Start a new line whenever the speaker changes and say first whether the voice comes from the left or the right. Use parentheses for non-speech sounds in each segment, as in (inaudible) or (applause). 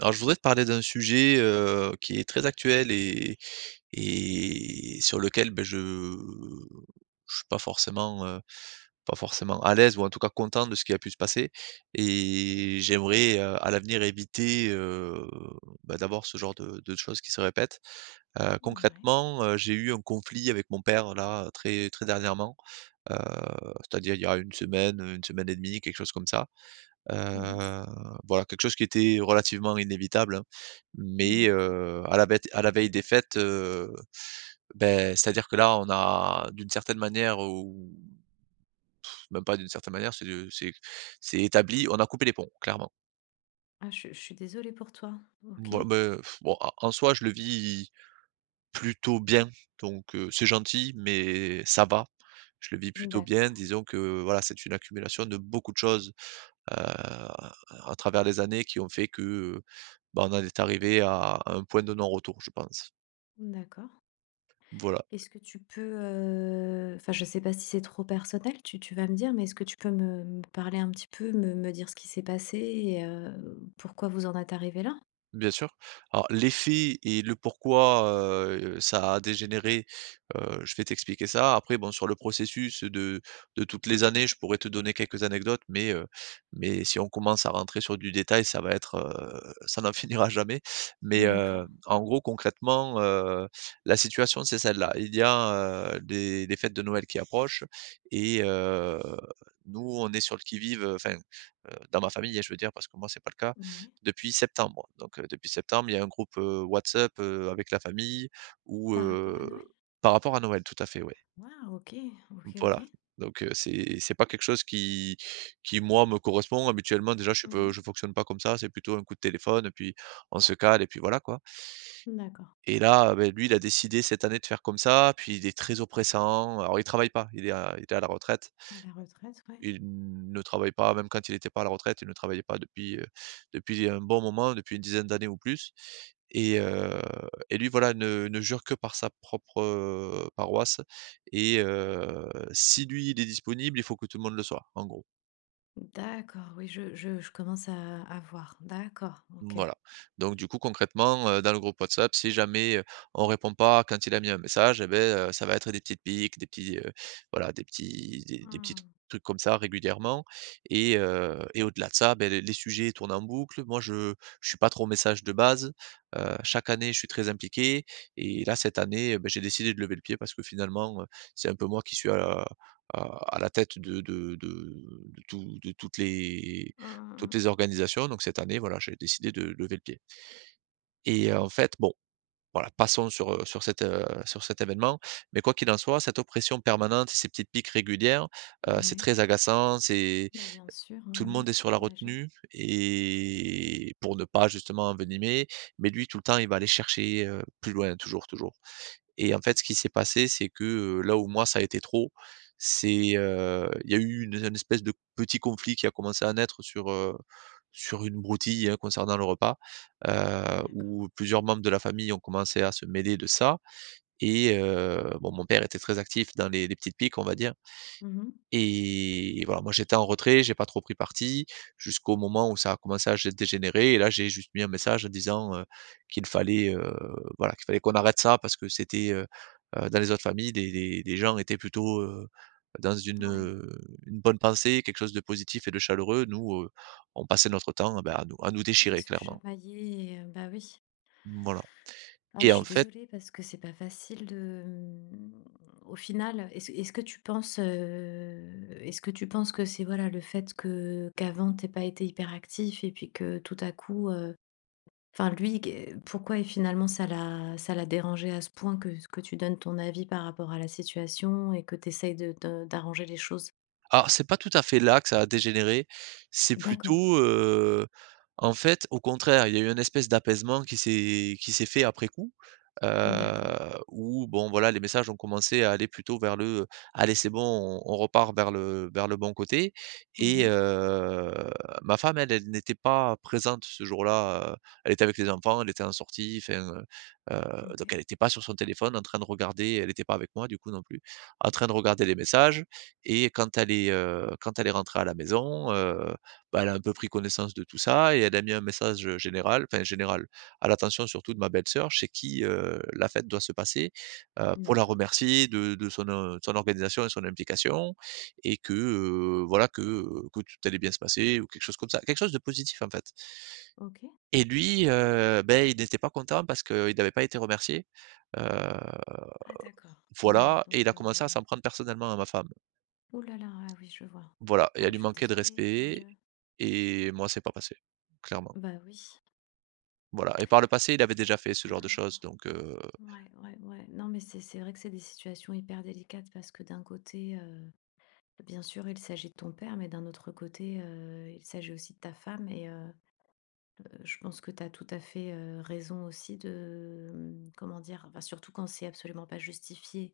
right: Alors, je voudrais te parler d'un sujet, qui est très actuel et sur lequel, beh, je suis pas forcément, à l'aise ou en tout cas content de ce qui a pu se passer et j'aimerais, à l'avenir éviter, bah, d'avoir ce genre de choses qui se répètent.
left: Ouais,
right: Concrètement, j'ai eu un conflit avec mon père là, très très dernièrement, heu, c'est-à-dire il y a une semaine et demie, quelque chose comme ça.
left: mince.
right: Heu, voilà, quelque chose qui était relativement inévitable, hein, mais
left: D'accord.
right: à la bête à la veille des fêtes, beh, c'est-à-dire que là, on a d'une certaine manière ou même pas d'une certaine manière, c'est de c'est établi, on a coupé les ponts, clairement.
left: Ah, je suis désolée pour toi. Ok.
right: Voi me bon, en soi, je le vis plutôt bien, donc c'est gentil, mais ça va. Je le vis plutôt bien.
left: D'accord.
right: Disons que voilà, c'est une accumulation de beaucoup de choses, heu, à travers les années qui ont fait que, bah, on en est arrivé à un point de non-retour, je pense.
left: D'accord.
right: Voilà.
left: Est-ce que tu peux... Enfin, je sais pas si c'est trop personnel, tu vas me dire, mais est-ce que tu peux me parler un petit peu, me dire ce qui s'est passé et pourquoi vous en êtes arrivé là?
right: Bien sûr. Alors l'effet et le pourquoi, ça a dégénéré, je vais t'expliquer ça. Après bon sur le processus de toutes les années, je pourrais te donner quelques anecdotes, mais si on commence à rentrer sur du détail, ça n'en (laughs) finira jamais. Mais
left: D'accord.
right: en gros concrètement, la situation c'est celle-là. Il y a, des fêtes de Noël qui approchent et nous on est sur le qui-vive, enfin, dans ma famille, hein, je veux dire parce que moi c'est pas le cas,
left: Ouais.
right: depuis septembre, il y a un groupe, WhatsApp, avec la famille ou
left: Par rapport à Noël?
right: par rapport à Noël, tout à fait, ouais.
left: Waouh, ok, ok, ok.
right: Voilà, donc c'est pas quelque chose qui moi me correspond. Habituellement, déjà,
left: Mhm.
right: je fonctionne pas comme ça, c'est plutôt un coup de téléphone et puis on se cale et puis voilà, quoi.
left: D'accord.
right: Et là, beh, lui, il a décidé cette année de faire comme ça, puis il est très oppressant. Alors il travaille pas, il est à la retraite.
left: À la retraite, ouais.
right: Il ne travaille pas, même quand il était pas à la retraite, il ne travaillait pas depuis, depuis un bon moment, depuis une dizaine d'années ou plus. Et heu et lui voilà ne jure que par sa propre, paroisse et si lui il est disponible, il faut que tout le monde le soit, en gros.
left: D'accord, oui, je commence à voir. D'accord, ok.
right: Voilà. Donc du coup, concrètement, dans le groupe WhatsApp, si jamais, on répond pas quand il a mis un message et beh, ça va être des petites piques, des petits, voilà, des petits
left: Hmm,
right: trucs comme ça régulièrement. Et au-delà de ça, ben les sujets tournent en boucle. Moi, je suis pas trop au message de base. Chaque année, je suis très impliqué et là, cette année, eh ben j'ai décidé de lever le pied parce que finalement, c'est un peu moi qui suis à la à à la tête de tout de toutes
left: hmm,
right: les organisations. Donc cette année, voilà, j'ai décidé de lever le pied. Et en fait, bon, voilà, passons sur cet événement. Mais quoi qu'il en soit, cette oppression permanente et ces petites piques régulières, c'est
left: ouais,
right: très agaçant. C'est
left: bah, bien sûr,
right: Tout
left: oui,
right: le monde
left: oui,
right: est sur la
left: j'imagine.
right: retenue et pour ne pas justement envenimer, mais lui tout le temps, il va aller chercher, plus loin, toujours, toujours. Et en fait, ce qui s'est passé, c'est que, là où moi ça a été trop, c'est, il y a eu une espèce de petit conflit qui a commencé à naître sur une broutille, hein, concernant le repas,
left: D'accord.
right: où plusieurs membres de la famille ont commencé à se mêler de ça. Et bon, mon père était très actif dans les petites piques, on va dire,
left: Mmh.
right: et voilà, moi j'étais en retrait, j'ai pas trop pris parti jusqu'au moment où ça a commencé à gé dégénérer et là j'ai juste mis un message en disant, qu'il fallait, qu'on arrête ça parce que c'était. Dans les autres familles, les les gens étaient plutôt, dans une,
left: Ouais,
right: une bonne pensée, quelque chose de positif et de chaleureux. Nous, on passait notre temps, bah, à nous
left: à
right: déchirer
left: se
right: clairement.
left: chamailler et bah, oui.
right: Voilà.
left: Ah,
right: Et
left: je
right: en
left: suis
right: fait,
left: désolée parce que c'est pas facile de, mmh, au final, est-ce que tu penses, est-ce que tu penses que c'est, voilà, le fait que qu'avant tu pas été hyperactif et puis que tout à coup, enfin lui qu pourquoi et finalement ça l'a dérangé à ce point que tu donnes ton avis par rapport à la situation et que t'essayes de d'arranger les choses?
right: alors, c'est pas tout à fait là que ça a dégénéré. C'est
left: D'accord.
right: plutôt, en fait, au contraire, il y a eu une espèce d'apaisement qui s'est fait après coup, heu,
left: D'accord.
right: où bon, voilà, les messages ont commencé à aller plutôt vers le : « Allez, c'est bon, on repart vers le bon côté », et
left: Mmh.
right: ma femme, elle, elle n'était pas présente ce jour-là, elle était avec les enfants, elle était en sortie, enfin, heu, donc
left: OK.
right: elle n'était pas sur son téléphone en train de regarder, elle n'était pas avec moi, du coup, non plus, en train de regarder les messages. Et quand elle est rentrée à la maison, bah, elle a un peu pris connaissance de tout ça et elle a mis un message, général, enfin général, à l'attention surtout de ma belle-sœur chez qui, la fête doit se passer, pour la
left: D'accord.
right: remercier de son organisation et son implication, et que tout allait bien se passer ou quelque chose comme ça. Quelque chose de positif, en fait.
left: OK.
right: Et lui, beh, il n'était pas content parce qu'il n'avait pas été remercié, heu,
left: Ah d'accord. Ouais
right: voilà, et il
left: donc
right: a commencé à s'en prendre personnellement à ma femme.
left: ouh là là, ah oui je vois.
right: Voilà, et à
left: Ah je
right: lui
left: suis
right: manquer de
left: désolée, mon
right: respect.
left: Dieu.
right: Et moi, c'est pas passé, clairement.
left: Bah oui.
right: Voilà, et par le passé, il avait déjà fait ce genre de choses
left: Ah,
right: donc
left: ouais, ouais, ouais. Non mais c'est vrai que c'est des situations hyper délicates parce que d'un côté, bien sûr il s'agit de ton père, mais d'un autre côté, il s'agit aussi de ta femme et je pense que tu as tout à fait, raison aussi de, mmh, comment dire? Enfin surtout quand c'est absolument pas justifié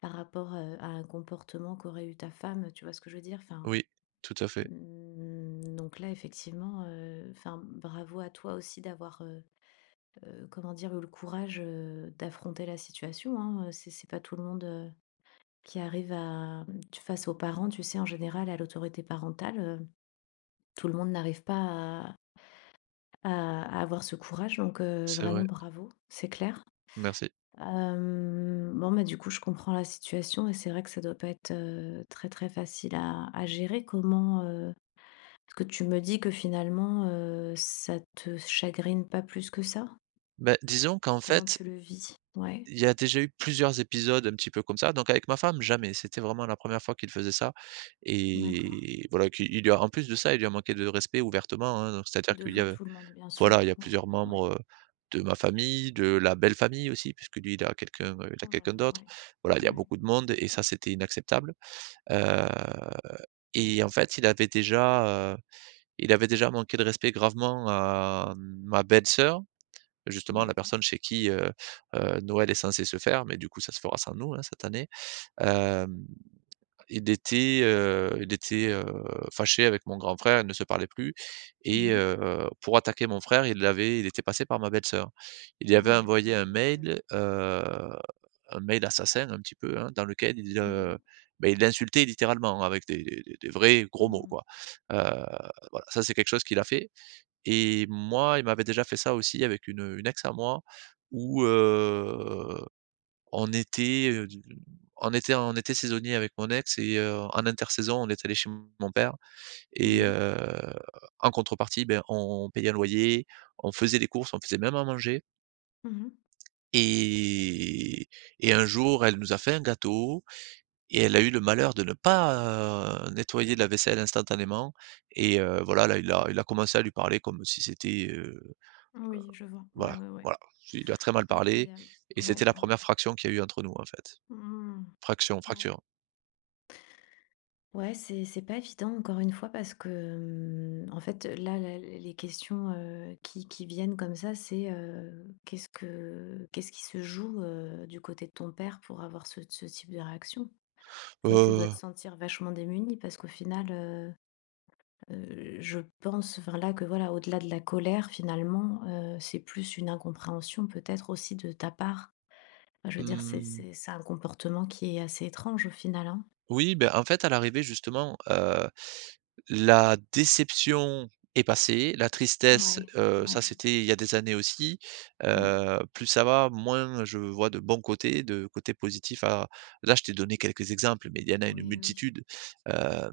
left: par rapport, à un comportement qu'aurait eu ta femme, tu vois ce que je veux dire? Enfin
right: Oui, tout à fait,
left: mmh, donc là, effectivement, enfin, bravo à toi aussi d'avoir, comment dire? Eu le courage, d'affronter la situation, hein, c'est pas tout le monde, qui arrive à mmh, tu face aux parents, tu sais, en général, à l'autorité parentale, tout le monde n'arrive pas à avoir ce courage, donc
right: c'est
left: vraiment
right: vrai,
left: bravo, c'est clair.
right: merci.
left: Hem, bon, bah, du coup, je comprends la situation et c'est vrai que ça doit pas être, très, très facile à gérer. Comment, parce que tu me dis que finalement, ça te chagrine pas plus que ça?
right: Ben, disons qu'en
left: Comment
right: fait,
left: tu le vis? Ouais,
right: il y a déjà eu plusieurs épisodes un petit peu comme ça, donc avec ma femme, jamais. C'était vraiment la première fois qu'il faisait ça
left: d'accord.
right: et voilà qu'il il lui a, en plus de ça, il lui a manqué de respect ouvertement, hein, donc c'est-à-dire qu'il y
left: Devant
right: a…
left: tout le monde, bien
right: Voilà,
left: sûr.
right: il y a
left: Ouais,
right: plusieurs
left: ouais.
right: membres, de ma famille, de la belle-famille aussi, puisque lui, il a
left: Oh là
right: quelqu'un
left: là,
right: d'autre.
left: ouais.
right: Voilà, il y a
left: Ouais,
right: beaucoup de monde et ça, c'était inacceptable. Heu et en fait, il avait déjà manqué de respect gravement à ma belle-sœur, justement la
left: d'accord.
right: personne chez qui, Noël est censé se faire, mais du coup, ça se fera sans nous, hein, cette année. Hem il était fâché avec mon grand frère, ils ne se parlaient plus, et
left: Mmh.
right: pour attaquer mon frère, il était passé par ma belle-sœur. Il lui
left: Oh
right: avait
left: là là,
right: envoyé
left: ouais, donc
right: un mail assassin un petit peu, hein, dans lequel il,
left: mmh mh.
right: bah, il l'insultait littéralement avec des vrais gros mots,
left: Mmh.
right: quoi. Heu, voilà, ça c'est quelque chose qu'il a fait, et moi, il m'avait déjà fait ça aussi avec une ex à moi, où, en été, d en été saisonnier avec mon ex, et en intersaison, on est allé chez mon père,
left: Mmh
right: et
left: mh.
right: en contrepartie, ben, on payait un loyer, on faisait des courses, on faisait même à manger.
left: Mmh. Mmh.
right: et et un jour, elle nous a fait un gâteau, et elle a eu le malheur de ne pas, nettoyer la vaisselle instantanément, et voilà, là, il a commencé à lui parler comme si c'était…
left: Oui, je vois. Ouais,
right: Voilà,
left: ouais, ouais.
right: voilà, il lui a très mal parlé,
left: Incroyable.
right: et c'était
left: Ouais,
right: la
left: ouais.
right: première fraction qu'il y a eu entre nous, en fait.
left: Mmh.
right: Fraction,
left: Ouais.
right: fracture.
left: Ouais, c'est pas évident encore une fois parce que, hem, en fait, là, la les questions, qui viennent comme ça, c'est, qu'est-ce qui se joue, du côté de ton père pour avoir ce type de réaction? Toi, tu dois
right: Heu,
left: te sentir vachement démunie parce qu'au final, je pense, enfin, là, que voilà, au-delà de la colère finalement, c'est plus une incompréhension peut-être aussi de ta part? Enfin, je veux dire,
right: mmh,
left: c'est un comportement qui est assez étrange au final, hein?
right: oui, ben, en fait, à l'arrivée, justement, la déception est passée, la tristesse,
left: Ouais,
right: ça
left: ouais,
right: c'était il y a des années aussi,
left: ouais.
right: plus ça va, moins je vois de bons côtés, de côtés positifs à Là, je t'ai donné quelques exemples, mais il y en a une
left: Oui, oui.
right: multitude. Hem,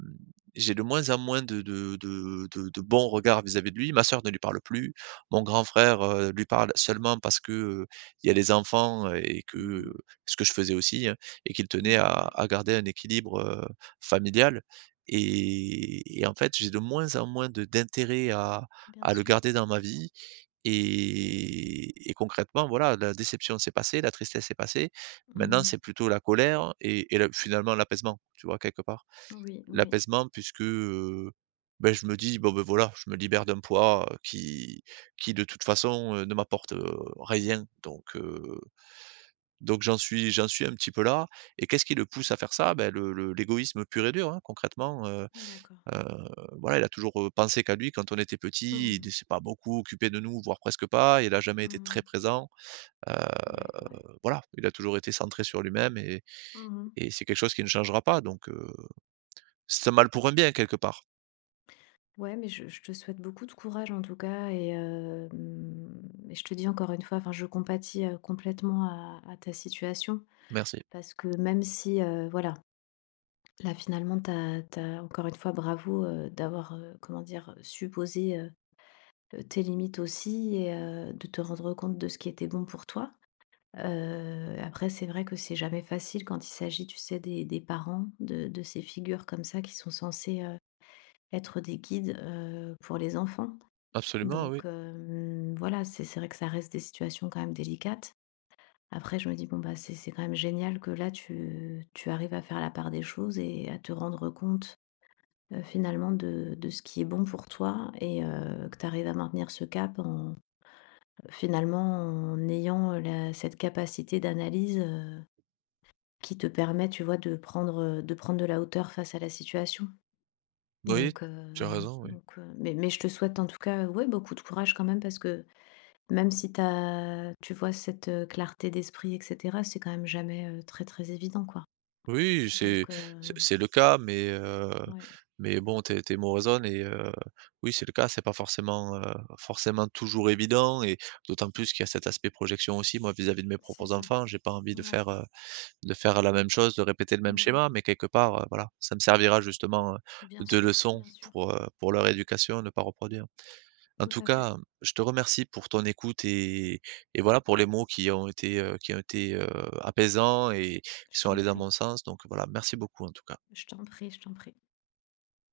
right: j'ai de moins en moins de bons regards vis-à-vis de lui. Ma sœur ne lui parle plus, mon grand frère, lui parle seulement parce que, il y a les enfants et
left: Mmh.
right: que, ce que je faisais aussi, hein, et qu'il tenait
left: Ouais,
right: à
left: ouais,
right: à garder un équilibre, familial. Et en fait, j'ai de moins en moins de d'intérêt à
left: bien
right: à le
left: sûr.
right: garder dans ma vie, et concrètement, voilà, la déception s'est passée, la tristesse s'est passée. Maintenant,
left: Mmh.
right: c'est plutôt la colère et la, finalement, l'apaisement, tu vois, quelque part.
left: Oui, oui,
right: L'apaisement puisque, ben, je me dis : « Bon, ben, voilà, je me libère d'un poids, qui de toute façon, ne m'apporte, rien ». Donc donc j'en suis un petit peu là, et qu'est-ce qui le pousse à faire ça? Ben, le l'égoïsme pur et dur, hein, concrètement.
left: d'accord.
right: Heu, voilà, il a toujours, pensé qu'à lui, quand on était petit,
left: Mmh.
right: il ne s'est pas beaucoup occupé de nous, voire presque pas. Il n'a jamais
left: Mmh
right: été très
left: mh.
right: présent. Heu,
left: Ouais, ouais.
right: voilà, il a toujours été centré sur lui-même, et,
left: Mmh.
right: c'est quelque chose qui ne changera pas donc c'est un mal pour un bien quelque part.
left: Ouais, mais je te souhaite beaucoup de courage en tout cas et hem et je te dis encore une fois, enfin je compatis, complètement à ta situation
right: Merci.
left: parce que même si, voilà, là finalement t'as as encore une fois bravo, d'avoir, comment dire? Supposé tes limites aussi et de te rendre compte de ce qui était bon pour toi. Après c'est vrai que c'est jamais facile quand il s'agit, tu sais, des parents, de ces figures comme ça qui sont censées, être des guides, pour les enfants.
right: Absolument,
left: Donc
right: oui.
left: hem, voilà, c'est vrai que ça reste des situations quand même délicates. Après je me dis: «Bon, bah, c'est quand même génial que là tu arrives à faire la part des choses et à te rendre compte, finalement de ce qui est bon pour toi et que tu arrives à maintenir ce cap en finalement en ayant la cette capacité d'analyse, heu». Qui te permet, tu vois, de prendre de la hauteur face à la situation.
right: Oui,
left: Donc heu,
right: tu as raison, oui.
left: donc mais je te souhaite en tout cas, ouais, beaucoup de courage quand même parce que même si t'as, tu vois, cette, clarté d'esprit et cetera, c'est quand même jamais, très, très évident, quoi.
right: Oui, c'est,
left: Donc
right: c'est c'est le cas mais heu,
left: ouais,
right: mais bon, tes mots résonnent et oui, c'est le cas, c'est pas forcément toujours évident, et d'autant plus qu'il y a cet aspect projection aussi. Moi, vis-à-vis de mes
left: c'est
right: propres
left: ça.
right: enfants, j'ai pas envie de
left: Ouais.
right: faire, la même chose, de répéter le même
left: Mmh mh.
right: schéma, mais quelque part, voilà, ça me servira justement,
left: Bien
right: de
left: sûr,
right: leçon
left: bien sûr.
right: pour leur éducation, ne pas reproduire. En
left: Tout
right: tout
left: à fait.
right: cas, je te remercie pour ton écoute, et voilà pour les mots qui ont été apaisants et
left: Je
right: qui sont
left: t'en
right: allés dans
left: prie.
right: mon sens, donc voilà, merci beaucoup en tout cas.
left: Je t'en prie, je t'en prie.